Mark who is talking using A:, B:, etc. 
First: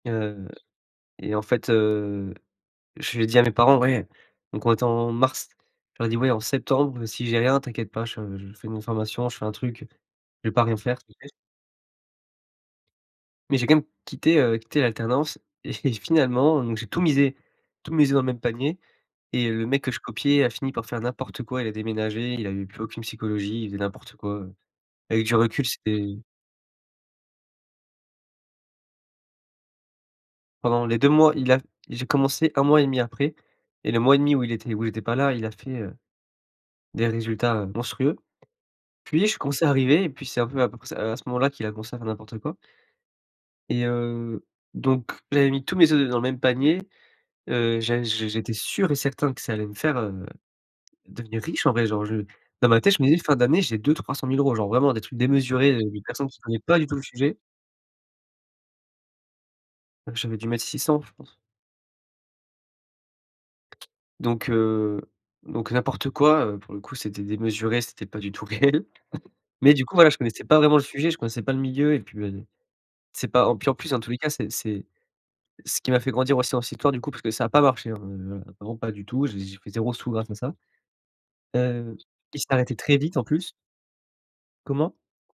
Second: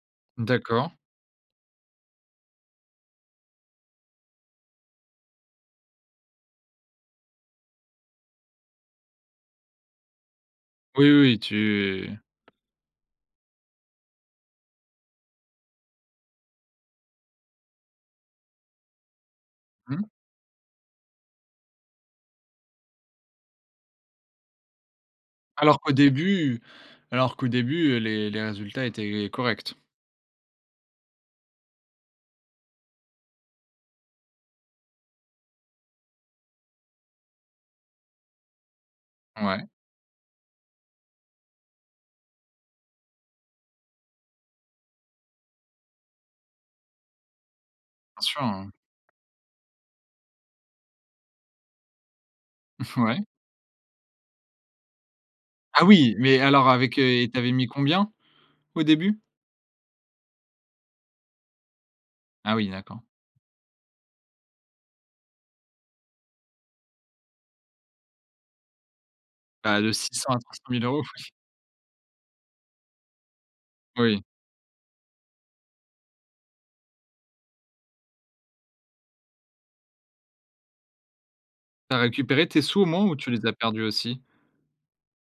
A: Heu
B: D'accord.
A: et en fait, heu, je lui ai dit à mes parents: «Ouais» donc on était en mars, je leur ai dit: «Ouais en septembre, si j'ai rien, t'inquiète pas, je je fais une formation, je fais un truc, je vais pas rien faire,
B: Oui,
A: t'inquiète».
B: oui, tu
A: Mais j'ai quand même quitté, heu, quitté l'alternance et finalement, donc j'ai tout misé tout misé dans le même panier. Et heu, le mec que je
B: Mmh.
A: copiais a fini par faire n'importe quoi. Il a déménagé, il avait plus aucune psychologie, il faisait n'importe quoi, heu, avec du recul,
B: Alors qu'au
A: c'était
B: début alors qu'au début, heu, les les résultats étaient corrects?
A: Pendant les 2 mois, il a j'ai commencé 1 mois et 1/2 après. Et le mois et 1/2 où il était où j'étais pas là, il a fait, heu, des résultats, heu, monstrueux. Puis je commence
B: Ouais.
A: à arriver et puis, c'est un peu à peu près c heu, à ce moment-là qu'il a commencé à faire n'importe quoi et heu, donc j'avais mis tous mes œufs dans le même panier. Heu, j'a
B: Bien
A: j'é
B: sûr,
A: j'étais
B: heu
A: sûr et certain que ça allait me faire, heu, devenir riche en vrai. Genre, je dans ma tête, je me
B: Ouais.
A: disais: «Fin d'année, j'ai 2-300 000 €,» genre vraiment des trucs démesurés de
B: Ah,
A: de
B: oui
A: personnes
B: mais
A: qui connait
B: alors
A: pas du tout
B: avec,
A: le
B: heu et
A: sujet.
B: tu avais mis combien, au début?
A: J'avais du mettre 600, je pense.
B: Ah oui, d'accord.
A: Donc heu donc n'importe quoi, heu, pour le coup, c'était démesuré, c'était pas du tout réel. Mais
B: Ah,
A: du
B: de
A: coup, voilà,
B: six
A: je
B: cents à
A: connaissais
B: trois
A: pas
B: cents
A: vraiment le
B: mille, oui.
A: sujet, je connaissais pas le milieu. Et puis, bah, d c'est pas o puis, en plus, dans tous les
B: Oui.
A: cas, c'est c'est ce qui m'a fait grandir aussi dans cette histoire du coup, parce que ça a pas marché, hein, heu, vraiment pas du tout. J'ai j'ai pris 0 sous grâce à ça.
B: Tu
A: Heu,
B: as
A: il
B: récupéré
A: s'est
B: tes
A: arrêté
B: sous au
A: très
B: moins ou
A: vite en
B: tu les
A: plus.
B: as perdus aussi?
A: Comment?